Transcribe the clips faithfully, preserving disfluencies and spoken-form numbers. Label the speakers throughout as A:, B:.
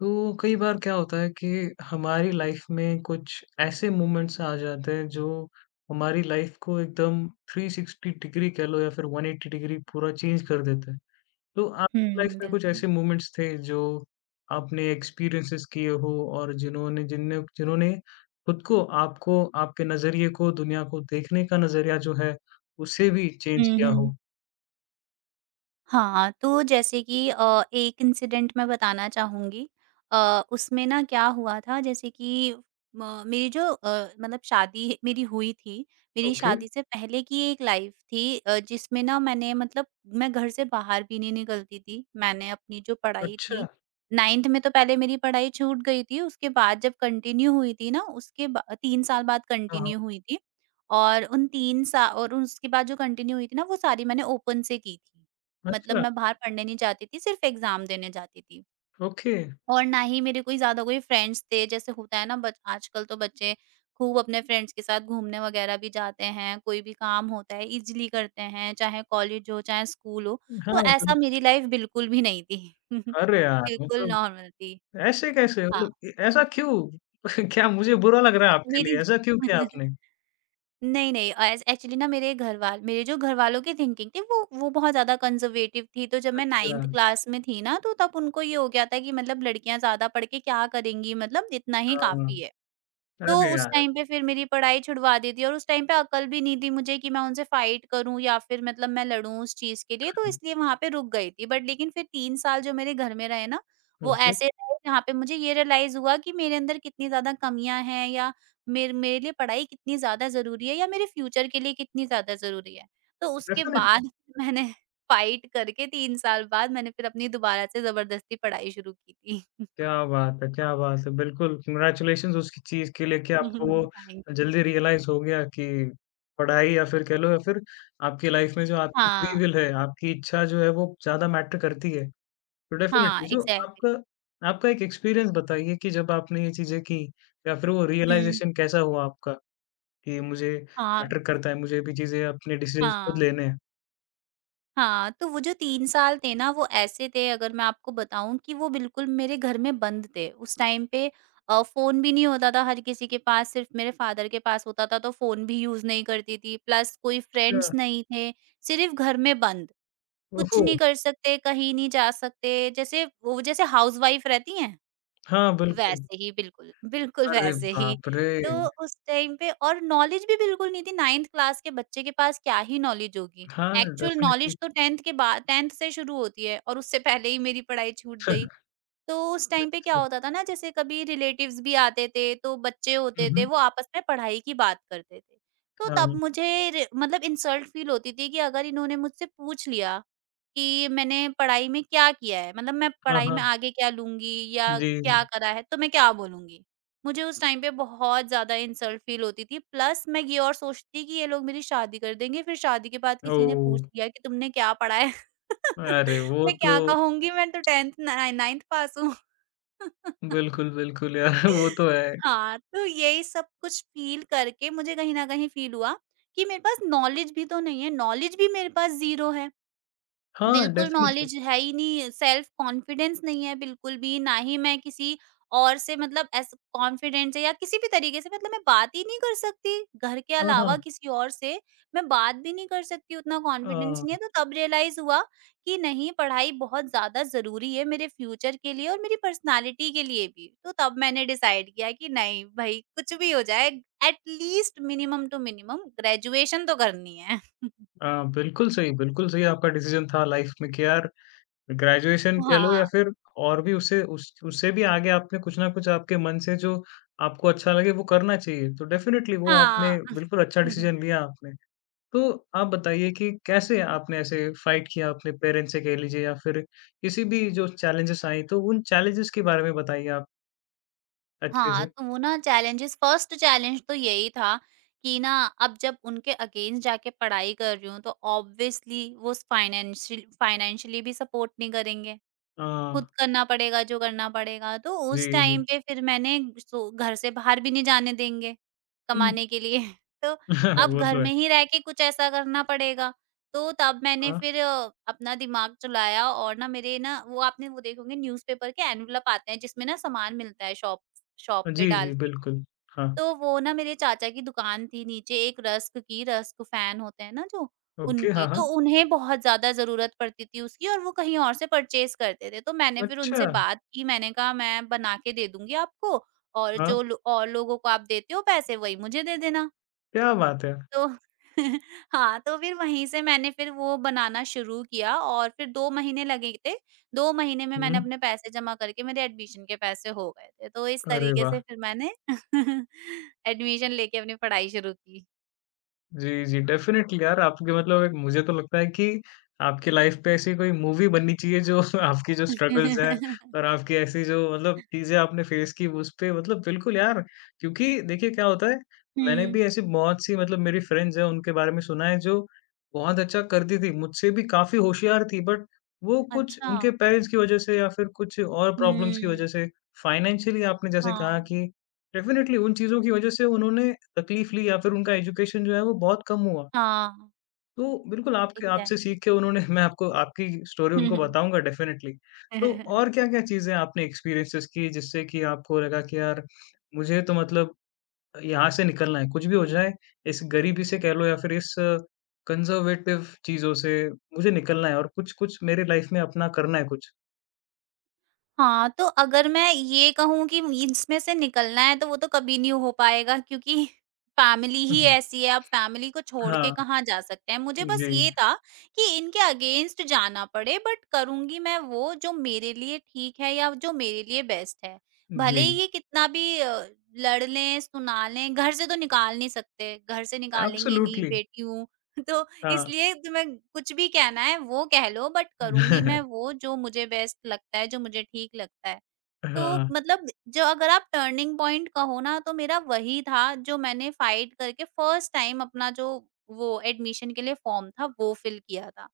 A: तो कई बार क्या होता है कि हमारी लाइफ में कुछ ऐसे मोमेंट्स आ जाते हैं जो हमारी लाइफ को एकदम थ्री सिक्सटी डिग्री कह लो या फिर वन एटी डिग्री पूरा चेंज कर देते हैं। तो आपकी लाइफ
B: हुँ,
A: में कुछ
B: बिल्कुल।
A: ऐसे मोमेंट्स थे जो आपने एक्सपीरियंसेस किए हो और जिन्होंने जिनने जिन्होंने खुद को आपको आपके नज़रिए को दुनिया को देखने का नज़रिया जो है उसे भी चेंज
B: हुँ,
A: किया
B: हुँ।
A: हो?
B: हाँ, तो जैसे कि अ, एक इंसिडेंट मैं बताना चाहूँगी। अ, उसमें ना क्या हुआ था जैसे कि म मेरी जो अ, मतलब, शादी मेरी हुई थी। मेरी
A: ओके,
B: शादी से पहले की एक लाइफ़ थी, अ, जिसमें ना मैंने मतलब मैं घर से बाहर भी नहीं निकलती थी। मैंने अपनी जो पढ़ाई
A: अच्छा।
B: थी, नाइंथ में तो पहले मेरी पढ़ाई छूट गई थी। उसके बाद जब कंटिन्यू हुई थी ना, उसके बा तीन साल बाद
A: हाँ, हाँ।
B: कंटिन्यू हुई थी, और उन तीन सा और उसके बाद जो कंटिन्यू हुई थी ना वो सारी मैंने ओपन से की थी। मतलब,
A: अच्छा,
B: मैं बाहर पढ़ने नहीं जाती थी, सिर्फ़ एग्ज़ाम देने जाती थी।
A: ओके।
B: और ना ही मेरे कोई ज़्यादा कोई फ्रेंड्स थे, जैसे होता है ना, बच आजकल तो बच्चे खूब अपने फ्रेंड्स के साथ घूमने वगैरह भी जाते हैं, कोई भी काम होता है ईज़िली करते हैं, चाहे कॉलेज हो, चाहे स्कूल हो। तो
A: हाँ,
B: ऐसा
A: बिल्कुल
B: मेरी
A: सही।
B: लाइफ़ बिल्कुल भी नहीं थी।
A: अरे यार!
B: बिल्कुल
A: मतलब
B: नॉर्मल थी।
A: ऐसे कैसे?
B: हाँ,
A: मतलब ए ऐसा क्यों? क्या मुझे बुरा लग रहा है आपके
B: मेरी
A: लिए? ऐसा क्यों किया आपने?
B: नहीं, नहीं, एस एक्चुअली ना मेरे घरवाल मेरे जो घरवालों की थिंकिंग थी, वो वो बहुत ज़्यादा कंज़र्वेटिव थी। तो जब मैं
A: अच्छा,
B: नाइंथ क्लास में थी ना, तो तब उनको ये हो गया था कि मतलब, लड़कियाँ ज़्यादा पढ़ के क्या करेंगी, मतलब इतना ही
A: हाँ।
B: काफ़ी है। तो
A: अरे
B: उस
A: यार!
B: टाइम पे फिर मेरी पढ़ाई छुड़वा दी थी, और उस टाइम पे अकल भी नहीं थी मुझे कि मैं उनसे फाइट करूँ या फिर मतलब मैं लड़ूँ उस चीज़ के लिए, तो इसलिए वहाँ पे रुक गई थी। बट लेकिन फिर तीन साल जो मेरे घर में रहे ना, वो
A: ओके,
B: ऐसे रहे जहाँ पे मुझे ये रियलाइज़ हुआ कि मेरे अंदर कितनी ज़्यादा कमियाँ हैं, या मेरे मेरे लिए पढ़ाई कितनी ज़्यादा ज़रूरी है, या मेरे फ्यूचर के लिए कितनी ज़्यादा ज़रूरी है। तो उसके
A: डेफ़िनिटली।
B: बाद मैंने फाइट करके तीन साल बाद मैंने फिर अपनी दोबारा से ज़बरदस्ती पढ़ाई शुरू की थी।
A: क्या बात है, क्या बात है! बिल्कुल, कांग्रेचुलेशंस उसकी चीज़ के लिए कि आपको वो
B: थैंक यू।
A: जल्दी रियलाइज़ हो गया कि पढ़ाई या फिर कह लो या फिर आपकी लाइफ़ में जो आपकी फ्री
B: हाँ,
A: विल है, आपकी इच्छा जो है वो ज़्यादा मैटर करती है। तो
B: हाँ,
A: डेफ़िनिटली जो आपका
B: एग्ज़ैक्टली।
A: आपका एक एक्सपीरियंस बताइए कि जब आपने ये चीज़ें की या फिर वो
B: हुँ।
A: रियलाइज़ेशन कैसा हुआ आपका? कि मुझे
B: हाँ,
A: मैटर
B: तो
A: करता है, मुझे भी चीज़ें अपने डिसीज़न्स खुद
B: हाँ,
A: लेने हैं।
B: हाँ, तो वो जो तीन साल थे ना वो ऐसे थे, अगर मैं आपको बताऊँ, कि वो बिल्कुल मेरे घर में बंद थे। उस टाइम पे अ, फ़ोन भी नहीं होता था हर किसी के पास, सिर्फ़ मेरे फ़ादर के पास होता था, तो फ़ोन भी यूज़ नहीं करती थी, प्लस कोई
A: अच्छा,
B: फ्रेंड्स नहीं थे, सिर्फ़ घर में बंद। कुछ
A: ओहो!
B: नहीं कर सकते, कहीं नहीं जा सकते, जैसे वो जैसे हाउसवाइफ़ रहती हैं।
A: हाँ, बिल्कुल।
B: वैसे ही, बिल्कुल, बिल्कुल
A: अरे
B: वैसे ही।
A: बाप रे!
B: तो उस टाइम पे और नॉलेज भी बिल्कुल नहीं थी। नाइंथ क्लास के बच्चे के पास क्या ही नॉलेज होगी।
A: हाँ,
B: एक्चुअल
A: डेफ़िनेटली।
B: नॉलेज तो टेंथ के बाद, टेंथ से शुरू होती है, और उससे पहले ही मेरी पढ़ाई छूट गई। तो उस टाइम पे क्या होता था ना, जैसे कभी रिलेटिव्स भी आते थे, तो बच्चे
A: हुँ,
B: होते थे
A: हुँ।
B: वो आपस में पढ़ाई की बात करते थे। तो
A: हाँ,
B: तब
A: हाँ।
B: मुझे रे- मतलब, इंसल्ट फील होती थी कि अगर इन्होंने मुझसे पूछ लिया कि मैंने पढ़ाई में क्या किया है, मतलब मैं
A: हाँ,
B: पढ़ाई
A: हाँ।
B: में आगे क्या लूंगी या
A: जी, जी।
B: क्या करा है, तो मैं क्या बोलूंगी। मुझे उस टाइम पे बहुत ज्यादा इंसल्ट फील होती थी, प्लस मैं ये और सोचती थी कि ये लोग मेरी शादी कर देंगे, फिर शादी के बाद किसी ने पूछ
A: ओह!
B: लिया कि तुमने क्या पढ़ा है,
A: अरे वो
B: मैं
A: तो
B: क्या कहूंगी, मैं तो टेंथ नाइन्थ पास हूँ।
A: बिल्कुल, बिल्कुल यार वो तो है।
B: हाँ, तो यही सब कुछ फ़ील करके मुझे कहीं न कहीं फ़ील हुआ कि मेरे पास नॉलेज भी तो नहीं है, नॉलेज भी मेरे पास ज़ीरो है।
A: हाँ,
B: बिल्कुल
A: डेफ़िनेटली।
B: नॉलेज है ही नहीं, सेल्फ कॉन्फिडेंस नहीं है बिल्कुल भी, ना ही मैं किसी और से मतलब ऐसे कॉन्फिडेंट है या किसी भी तरीके से, मतलब मैं बात ही नहीं कर सकती, घर के
A: हाँ, हाँ।
B: अलावा किसी और से, मैं बात भी नहीं कर सकती, उतना कॉन्फिडेंस नहीं है।
A: अ,
B: तो तब रियलाइज़ हुआ कि नहीं, पढ़ाई बहुत ज़्यादा ज़रूरी है मेरे फ्यूचर के लिए, और मेरी पर्सनैलिटी के लिए भी। तो तब मैंने डिसाइड किया कि नहीं भई, कुछ भी हो जाए at least minimum to minimum graduation तो करनी है।
A: अ, बिल्कुल सही, बिल्कुल सही आपका डिसीज़न था लाइफ़ में कि यार ग्रेजुएशन कह लो या
B: हाँ,
A: फिर और भी उससे उस उससे भी आगे आपने कुछ ना कुछ आपके मन से जो आपको अच्छा लगे वो करना चाहिए। तो डेफ़िनेटली वो आपने
B: हाँ।
A: बिल्कुल अच्छा डिसीज़न लिया आपने। तो आप बताइए कि कैसे आपने ऐसे फ़ाइट किया अपने पेरेंट्स से कह लीजिए या फिर किसी भी जो चैलेंजेज़ आई तो उन चैलेंजेज़ के बारे में बताइए आप अच्छे
B: हाँ,
A: से?
B: तो वो ना चैलेंजेस, फर्स्ट चैलेंज तो यही था कि ना, अब जब उनके अगेंस्ट जाके पढ़ाई कर रही हूँ, तो ऑब्वियसली वो फाइनेंशियल फाइनेंशियली भी सपोर्ट नहीं करेंगे,
A: हाँ।
B: खुद करना पड़ेगा जो करना पड़ेगा। तो
A: जी,
B: उस टाइम
A: जी।
B: पे फिर मैंने, सो घर से बाहर भी नहीं जाने देंगे
A: हुँ।
B: कमाने के लिए। तो अब
A: वो
B: घर
A: तो है।
B: में ही रह के कुछ ऐसा करना पड़ेगा। तो तब मैंने
A: हाँ।
B: फिर अ, अपना दिमाग चलाया, और ना मेरे ना वो आपने वो देखे होंगे न्यूज़पेपर के एनवलप आते हैं जिसमें ना सामान मिलता है, शॉप शॉप पे
A: जी,
B: डाल
A: जी,
B: के।
A: बिल्कुल। हाँ।
B: तो वो ना मेरे चाचा की दुकान थी नीचे, एक रस्क की, रस्क फैन होते हैं ना जो,
A: ओके। हाँ,
B: उनकी।
A: हाँ।
B: तो उन्हें बहुत ज़्यादा ज़रूरत पड़ती थी उसकी, और वो कहीं और से परचेज़ करते थे। तो मैंने फिर
A: अच्छा!
B: उनसे बात की, मैंने कहा मैं बना के दे दूँगी आपको, और
A: हाँ,
B: जो लो और लोगों को आप देते हो पैसे, वही मुझे दे देना।
A: क्या बात है!
B: तो हाँ, तो फिर वहीं से मैंने फिर वो बनाना शुरू किया, और फिर दो महीने लगे थे। दो महीने में मैंने
A: हुँ।
B: अपने पैसे जमा करके मेरे एडमिशन के पैसे हो गए थे। तो इस
A: अरे
B: तरीके
A: वाह!
B: से फिर मैंने एडमिशन लेके अपनी पढ़ाई शुरू की।
A: जी, जी। डेफ़िनेटली यार आपके मतलब एक मुझे तो लगता है कि आपकी लाइफ़ पे ऐसी कोई मूवी बननी चाहिए जो आपकी जो स्ट्रगल्स हैं और आपकी ऐसी जो मतलब चीज़ें आपने फेस की उस पे मतलब बिल्कुल यार क्योंकि देखिए क्या होता है, मैंने
B: हुँ,
A: भी ऐसी बहुत सी मतलब मेरी फ्रेंड्स हैं उनके बारे में सुना है जो बहुत अच्छा करती थी, मुझसे भी काफ़ी होशियार थी बट वो कुछ
B: अच्छा।
A: उनके पेरेंट्स की वज़ह से या फिर कुछ और प्रॉब्लम्स की
B: हुँ,
A: वज़ह से फ़ाइनेंशियली आपने जैसे कहा
B: हाँ।
A: कि डेफ़िनेटली उन चीज़ों की वज़ह से उन्होंने तकलीफ़ ली या फिर उनका एजुकेशन जो है वो बहुत कम हुआ।
B: हाँ,
A: तो बिल्कुल आपके आपसे
B: एग्ज़ैक्टली।
A: सीख के उन्होंने मैं आपको आपकी स्टोरी
B: हुँ,
A: उनको
B: हुँ।
A: बताऊँगा डेफ़िनेटली। तो और क्या-क्या चीज़ें आपने एक्सपीरियंसेस की जिससे कि आपको लगा कि यार मुझे तो मतलब यहाँ से निकलना है, कुछ भी हो जाए इस गरीबी से कह लो या फिर इस कंज़र्वेटिव चीज़ों से मुझे निकलना है और कुछ-कुछ मेरे लाइफ़ में अपना करना है कुछ?
B: हाँ, तो अगर मैं ये कहूँ कि इसमें से निकलना है, तो वो तो कभी नहीं हो पाएगा, क्योंकि फैमिली
A: हुँ,
B: ही
A: हुँ।
B: ऐसी है, आप फैमिली को छोड़ के
A: हाँ,
B: कहाँ जा सकते हैं। मुझे
A: जी,
B: बस ये था कि इनके अगेंस्ट जाना पड़े, बट करूँगी मैं वो जो मेरे लिए ठीक है, या जो मेरे लिए बेस्ट है। भले ही
A: जी।
B: ये कितना भी अ, लड़ लें, सुना लें, घर से तो निकाल नहीं सकते, घर से निकालेंगे नहीं,
A: एब्सोल्युटली
B: बेटी हूँ। तो
A: हाँ।
B: इसलिए तुम्हें कुछ भी कहना है वो कह लो, बट करूँगी मैं वो जो मुझे बेस्ट लगता है, जो मुझे ठीक लगता है। तो
A: हाँ,
B: मतलब, जो अगर आप टर्निंग पॉइंट कहो ना तो मेरा वही था जो मैंने फाइट करके फर्स्ट टाइम अपना जो वो एडमिशन के लिए फॉर्म था वो फिल किया था।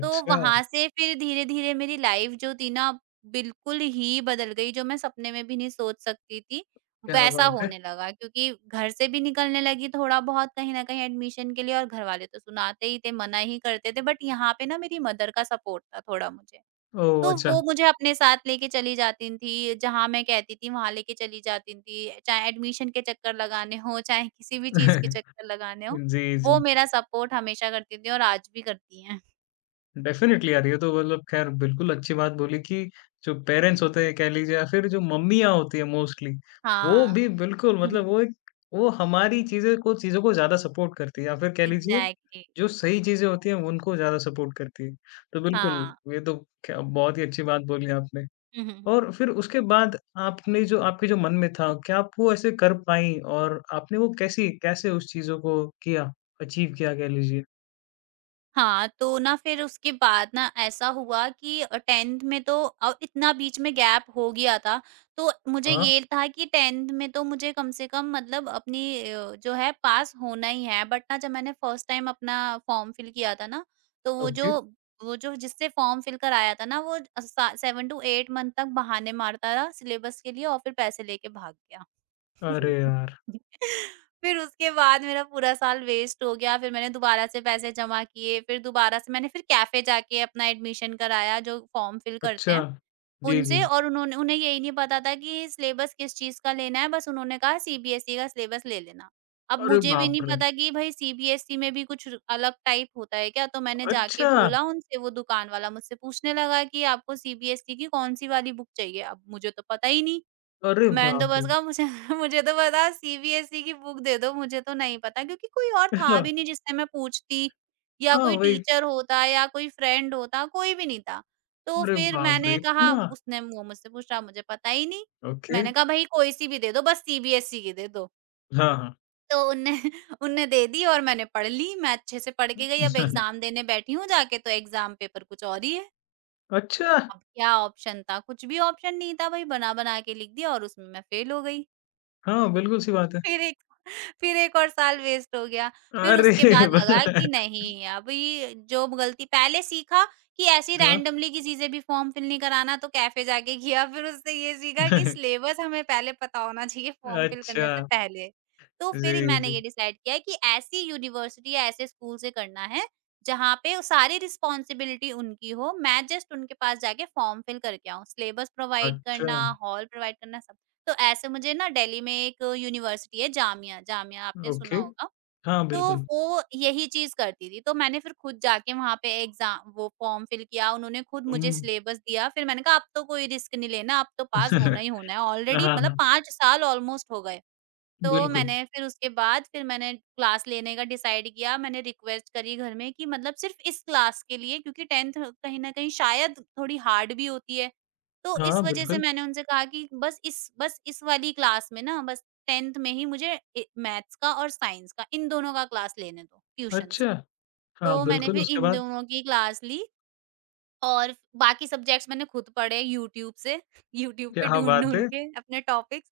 B: तो वहाँ से फिर धीरे-धीरे मेरी लाइफ जो थी ना बिल्कुल ही बदल गई, जो मैं सपने में भी नहीं सोच सकती थी,
A: क्या
B: वैसा
A: बात है!
B: होने लगा, क्योंकि घर से भी निकलने लगी थोड़ा-बहुत कहीं न कहीं एडमिशन के लिए, और घरवाले तो सुनाते ही थे, मना ही करते थे, बट यहाँ पे ना मेरी मदर का सपोर्ट था थोड़ा मुझे।
A: ओह!
B: तो
A: अच्छा।
B: वो मुझे अपने साथ लेके चली जाती थी, जहाँ मैं कहती थी वहाँ लेके चली जाती थी, चाहे एडमिशन के चक्कर लगाने हों, चाहे किसी भी चीज़ के चक्कर लगाने हों,
A: जी,
B: वो
A: जी।
B: मेरा सपोर्ट हमेशा करती थी, और आज भी करती हैं।
A: डेफ़िनिटली यार, ये तो मतलब ख़ैर बिल्कुल अच्छी बात बोली कि जो पेरेंट्स होते हैं कह लीजिए या फिर जो मम्मियाँ होती हैं मोस्टली, वो भी
B: हाँ।
A: बिल्कुल
B: हुँ,
A: मतलब
B: हुँ।
A: वो एक वो हमारी चीज़ें को चीज़ों को ज़्यादा सपोर्ट करती है या फिर कह लीजिए
B: एग्ज़ैक्टली।
A: जो सही चीज़ें होती हैं उनको ज़्यादा सपोर्ट करती है। तो
B: हाँ।
A: बिल्कुल, ये तो क्या बहुत ही अच्छी बात बोली आपने।
B: हुँ, हुँ, हुँ।
A: और फिर उसके बाद आपने जो आपके जो मन में था, क्या आप वो ऐसे कर पाईं और आपने वो कैसी कैसे उस चीज़ों को किया, अचीव किया कह लीजिए?
B: हाँ, तो ना फिर उसके बाद ना ऐसा हुआ कि अ, टेंथ में तो अ, इतना बीच में गैप हो गया था, तो मुझे
A: हाँ,
B: ये था कि टेंथ में तो मुझे कम से कम मतलब अपनी अ, जो है पास होना ही है। बट ना जब मैंने फर्स्ट टाइम अपना फॉर्म फिल किया था ना, तो वो
A: ओके।
B: जो वो जो जिससे फॉर्म फिल कराया था ना, वो अ, सा सेवन टू एट मंथ तक बहाने मारता रहा सिलेबस के लिए, और फिर पैसे लेके भाग गया।
A: अरे यार!
B: फिर उसके बाद मेरा पूरा साल वेस्ट हो गया, फिर मैंने दोबारा से पैसे जमा किए, फिर दोबारा से मैंने फिर कैफ़े जाके अपना एडमिशन कराया जो फ़ॉर्म फिल करते
A: अच्छा।
B: हैं,
A: जी,
B: उनसे,
A: जी।
B: और उन्होंने उन्हें यही नहीं पता था कि सिलेबस किस चीज़ का लेना है, बस उन्होंने कहा सी बी एस ई का सिलेबस ले लेना। अब
A: अरे
B: मुझे भी
A: बाप
B: नहीं
A: रे!
B: पता कि भई सी बी एस ई में भी कुछ अलग टाइप होता है क्या? तो मैंने जाके
A: अच्छा!
B: बोला उनसे, वो दुकान वाला मुझसे पूछने लगा कि आपको सी बी एस ई की कौन-सी वाली बुक चाहिए? अब मुझे तो पता ही नहीं।
A: अरे
B: मैंने तो
A: बाप
B: बस
A: रे!
B: कहा मुझे, मुझे तो पता, सी बी एस ई की बुक दे दो मुझे तो नहीं पता, क्योंकि कोई और था
A: अच्छा,
B: भी नहीं जिससे मैं पूछती, या
A: हाँ,
B: कोई
A: वही।
B: टीचर होता या कोई फ्रेंड होता, कोई भी नहीं था। तो
A: अरे
B: फिर
A: बाप रे!
B: मैंने कहा
A: इतना?
B: उसने वो मुझसे पूछा, मुझे पता ही नहीं।
A: ओके।
B: मैंने कहा भई कोई-सी भी दे दो, बस सी बी एस ई की दे दो।
A: हाँ, हाँ।
B: तो उनने उनने दे दी और मैंने पढ़ ली, मैं अच्छे से पढ़ के गई, अब एग्ज़ाम देने बैठी हूँ जाके तो एग्ज़ाम पेपर कुछ और ही है।
A: अच्छा!
B: अब क्या ऑप्शन था? कुछ भी ऑप्शन नहीं था भाई, बना-बना के लिख दिया और उसमें मैं फेल हो गई।
A: हाँ, बिल्कुल सी बात है।
B: फिर एक फिर एक और साल वेस्ट हो गया। फिर
A: अरे
B: उसके बाद लगा
A: वाह,
B: कि नहीं, अभी जो गलती पहले सीखा कि ऐसे ही
A: हाँ।
B: रैंडमली किसी से भी फॉर्म फिल नहीं कराना, तो कैफ़े जाके किया। फिर उससे ये सीखा कि सिलेबस हमें पहले पता होना चाहिए फॉर्म फिल
A: अच्छा।
B: करने से पहले। तो
A: जी,
B: फिर मैंने
A: जी।
B: ये डिसाइड किया कि ऐसी यूनिवर्सिटी या ऐसे स्कूल से करना है, जहाँ पे सारी रिस्पॉन्सिबिलिटी उनकी हो, मैं जस्ट उनके पास जाके फॉर्म फिल करके आऊँ। सिलेबस प्रोवाइड
A: अच्छा,
B: करना, हॉल प्रोवाइड करना, सब। तो ऐसे मुझे ना, दिल्ली में एक यूनिवर्सिटी है जामिया, जामिया आपने
A: ओके।
B: सुना होगा।
A: हाँ,
B: तो
A: बिल्कुल।
B: वो यही चीज़ करती थी, तो मैंने फिर खुद जाके वहाँ पे एग्ज़ाम वो फॉर्म फिल किया, उन्होंने खुद मुझे
A: हुँ।
B: सिलेबस दिया, फिर मैंने कहा अब तो कोई रिस्क नहीं लेना, अब तो पास होना ही होना है, ऑलरेडी
A: हाँ,
B: मतलब
A: हाँ।
B: पाँच साल ऑलमोस्ट हो गए। तो
A: बिल्कुल।
B: मैंने फिर उसके बाद फिर मैंने क्लास लेने का डिसाइड किया। मैंने रिक्वेस्ट करी घर में कि मतलब सिर्फ़ इस क्लास के लिए, क्योंकि टेंथ कहीं न कहीं शायद थोड़ी हार्ड भी होती है। तो
A: हाँ,
B: इस वज़ह से
A: बिल्कुल।
B: मैंने उनसे कहा कि बस इस बस इस वाली क्लास में ना, बस टेंथ में ही मुझे ए मैथ्स का और साइंस का, इन दोनों का क्लास लेने दो, ट्यूशन
A: अच्छा!
B: से।
A: हाँ,
B: तो मैंने
A: बिल्कुल
B: फिर
A: उसके
B: इन
A: बाद
B: दोनों की क्लास ली, और बाकी सब्जेक्ट्स मैंने खुद पढ़े यूट्यूब से, यूट्यूब पे
A: क्या बात
B: ढूँढ-ढूँढ
A: है!
B: के अपने टॉपिक्स।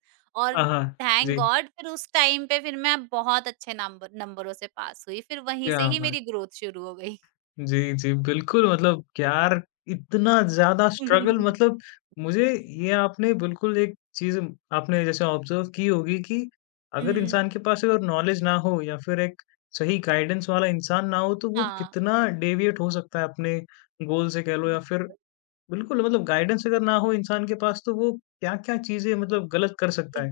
A: हाँ,
B: और
A: हाँ।
B: थैंक
A: जी।
B: गॉड, फिर उस टाइम पे फिर मैं बहुत अच्छे नंबर नंबरों से पास हुई, फिर वहीं
A: क्या
B: से ही
A: बात!
B: मेरी ग्रोथ शुरू हो गई।
A: जी, जी, बिल्कुल मतलब यार इतना ज़्यादा स्ट्रगल मतलब मुझे ये आपने बिल्कुल एक चीज़ आपने जैसे ऑब्ज़र्व की होगी कि अगर
B: हुँ।
A: इंसान के पास अगर नॉलेज ना हो या फिर एक सही गाइडेंस वाला इंसान ना हो, तो वो
B: हाँ,
A: कितना डेविएट हो सकता है अपने गोल से कह लो या फिर बिल्कुल मतलब गाइडेंस अगर ना हो इंसान के पास तो वो क्या-क्या चीज़ें मतलब गलत कर सकता है।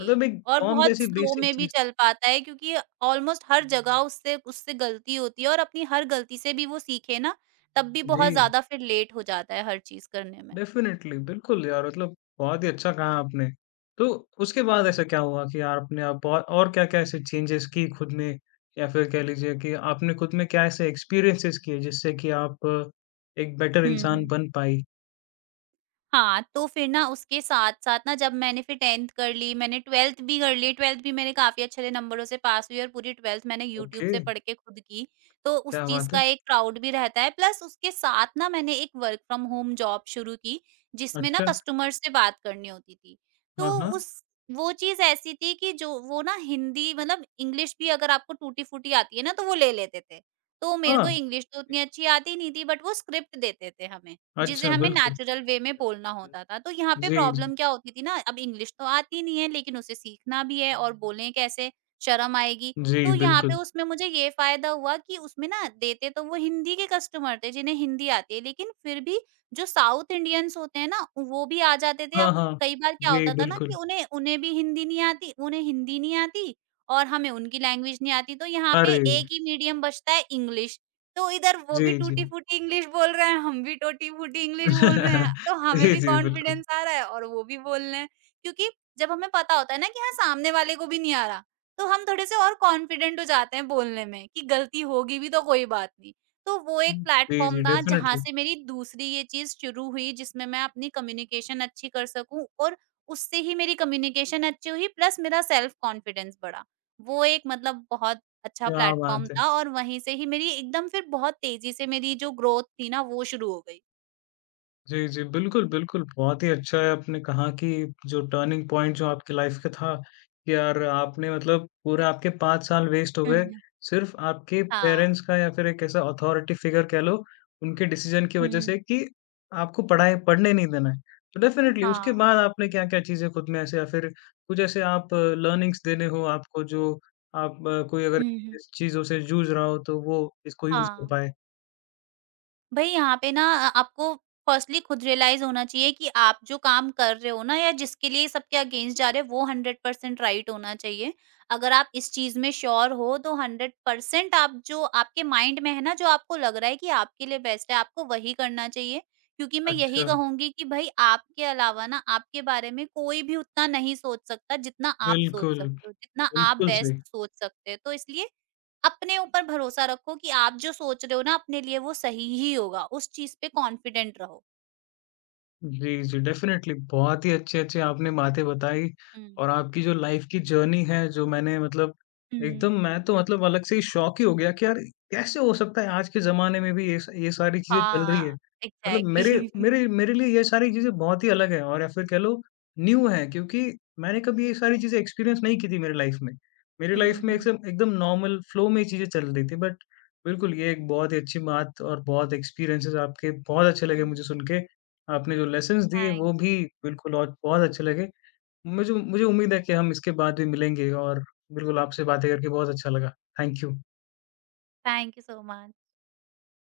A: मतलब एक
B: और
A: फॉर्म
B: बहुत
A: जैसी
B: स्लो
A: बेसिक
B: में भी
A: चीज़
B: चल पाता है, क्योंकि ऑलमोस्ट हर जगह उससे उससे गलती होती है, और अपनी हर गलती से भी वो सीखे ना, तब भी
A: जी।
B: बहुत ज़्यादा फिर लेट हो जाता है हर चीज़ करने में।
A: डेफ़िनेटली, बिल्कुल यार मतलब बहुत ही अच्छा कहा आपने। तो उसके बाद
B: हुँ।
A: ऐसा क्या हुआ कि यार आपने आप बहुत और क्या-क्या ऐसे चेंजेस की खुद में? या फिर कह लीजिए कि आपने खुद में क्या ऐसे एक्सपीरियंसेस किए जिससे कि आप एक बेटर
B: हुँ,
A: इंसान
B: हुँ।
A: बन पाई?
B: हाँ, तो फिर ना, उसके साथ-साथ ना, जब मैंने फिर टेंथ कर ली, मैंने ट्वेल्थ भी कर ली, ट्वेल्थ भी मैंने काफ़ी अच्छे नंबरों से पास हुई, और पूरी ट्वेल्थ मैंने यूट्यूब
A: ओके,
B: से पढ़ के खुद की। तो उस
A: क्या
B: चीज़
A: बात है!
B: का एक प्राउड भी रहता है, प्लस उसके साथ ना, मैंने एक वर्क फ्रॉम होम जॉब शुरू की, जिसमें ना
A: अच्छा,
B: कस्टमर से बात करनी होती थी। तो
A: हाँ, हाँ।
B: उस वो चीज़ ऐसी थी कि जो वो ना हिंदी, मतलब इंग्लिश भी अगर आपको टूटी-फूटी आती है ना, तो वो ले लेते थे। तो मेरे
A: हाँ,
B: को इंग्लिश तो उतनी अच्छी आती नहीं थी, बट वो स्क्रिप्ट देते थे हमें, जिसे
A: अच्छा
B: हमें
A: बिल्कुल।
B: नेचुरल वे में बोलना होता था। तो यहाँ पे
A: जी, जी।
B: प्रॉब्लम क्या होती थी ना, अब इंग्लिश तो आती नहीं है, लेकिन उसे सीखना भी है, और बोलें कैसे, शर्म आएगी।
A: जी,
B: तो यहाँ
A: बिल्कुल।
B: पे उसमें मुझे ये फ़ायदा हुआ कि उसमें ना, देते तो वो हिंदी के कस्टमर थे जिन्हें हिंदी आती है, लेकिन फिर भी जो साउथ इंडियंस होते हैं ना, वो भी आ जाते थे।
A: हाँ,
B: अब
A: हाँ।
B: कई बार क्या
A: जी,
B: होता था ना, कि
A: बिल्कुल।
B: उन्हें उन्हें भी हिंदी नहीं आती, उन्हें हिंदी नहीं आती, और हमें उनकी लैंग्वेज नहीं आती। तो यहाँ पे
A: अरे!
B: एक ही मीडियम बचता है, इंग्लिश। तो इधर वो
A: जी,
B: भी
A: जी।
B: टूटी-फूटी इंग्लिश बोल रहे हैं, हम भी टूटी-फूटी इंग्लिश बोल रहे हैं, तो हमें
A: जी,
B: भी
A: जी, बिल्कुल।
B: कॉन्फिडेंस आ रहा है और वो भी बोल रहे हैं। क्योंकि जब हमें पता होता है ना कि हाँ, सामने वाले को भी नहीं आ रहा, तो हम थोड़े-से और कॉन्फिडेंट हो जाते हैं बोलने में, कि गलती होगी भी तो कोई बात नहीं। तो वो एक
A: जी,
B: प्लेटफ़ॉर्म
A: जी,
B: था जहाँ
A: डेफ़िनेटली।
B: से मेरी दूसरी ये चीज़ शुरू हुई, जिसमें मैं अपनी कम्युनिकेशन अच्छी कर सकूँ, और उससे ही मेरी कम्युनिकेशन अच्छी हुई, प्लस मेरा सेल्फ कॉन्फिडेंस बढ़ा। वो एक मतलब बहुत अच्छा
A: क्या
B: प्लेटफ़ॉर्म
A: बात है!
B: था, और वहीं से ही मेरी एकदम फिर बहुत तेज़ी से मेरी जो ग्रोथ थी ना, वो शुरू हो गई।
A: जी, जी, बिल्कुल, बिल्कुल, बहुत ही अच्छा है आपने कहा कि जो टर्निंग पॉइंट जो आपकी लाइफ़ का था, कि यार आपने मतलब पूरा आपके पाँच साल वेस्ट हो
B: हुँ, हुँ,
A: गए,
B: हुँ।
A: सिर्फ़ आपके
B: हाँ।
A: पेरेंट्स का या फिर एक ऐसा अथॉरिटी फ़िगर कह लो, उनके डिसीज़न की वज़ह
B: हुँ।
A: से कि आपको पढ़ाई पढ़ने नहीं देना है। तो डेफ़िनिटली उसके
B: हाँ।
A: बाद आपने क्या-क्या चीज़ें खुद में ऐसे या फिर कुछ ऐसे आप लर्निंग्स देने हो आपको जो आप अ, कोई अगर
B: हुँ, हुँ।
A: इस चीज़ों से जूझ रहा हो, तो वो इसको यूज़ कर
B: हाँ।
A: पाएँ।
B: भई यहाँ पे ना, अ, आपको फर्स्टली खुद रियलाइज़ होना चाहिए कि आप जो काम कर रहे हो ना, या जिसके लिए सबके अगेंस्ट जा रहे हो, वो हंड्रेड परसेंट राइट होना चाहिए। अगर आप इस चीज़ में श्योर हो, तो हंड्रेड परसेंट आप जो आपके माइंड में है ना, जो आपको लग रहा है कि आपके लिए बेस्ट है, आपको वही करना चाहिए। क्योंकि मैं यही
A: अच्छा,
B: कहूँगी कि भई आपके अलावा ना, आपके बारे में कोई भी उतना नहीं सोच सकता जितना आप सोच
A: बिल्कुल।
B: सकते हो, जितना
A: é
B: आप
A: impossível
B: बेस्ट
A: sei
B: सोच सकते हो। तो इसलिए अपने ऊपर भरोसा रखो कि आप जो सोच रहे हो ना अपने लिए, वो सही ही होगा, उस चीज़ पे कॉन्फिडेंट रहो।
A: जी, जी, डेफ़िनेटली बहुत ही अच्छी-अच्छी आपने बातें बताई
B: हुँ।
A: और आपकी जो लाइफ़ की जर्नी है, जो मैंने मतलब
B: हुँ।
A: एकदम मैं तो मतलब अलग से ही शॉक ही हो गया कि यार कैसे हो सकता है आज के ज़माने में भी ये स ये सारी चीज़ें चल रही है।
B: हाँ,
A: मतलब मेरे
B: एग्ज़ैक्टली।
A: मेरे मेरे लिए ये सारी चीज़ें बहुत ही अलग है और या फिर कह लो न्यू है क्योंकि मैंने कभी ये सारी चीज़ें एक्सपीरियंस नहीं की थी मेरी लाइफ़ में। मेरी लाइफ़
B: हुँ,
A: में एक
B: हुँ।
A: एकदम नॉर्मल फ्लो में ही चीज़ें चल रही थी बट बिल्कुल ये एक बहुत ही अच्छी बात और बहुत एक्सपीरियंसेस आपके बहुत अच्छे
B: हुँ,
A: लगे
B: हुँ।
A: मुझे सुन के। आपने जो लेसन्स दिए
B: थैंक
A: वो भी बिल्कुल और बहुत अच्छे लगे। मुझे मुझे उम्मीद है कि हम इसके बाद भी मिलेंगे और बिल्कुल आपसे बातें करके बहुत अच्छा लगा। Thank you.
B: Thank you so much.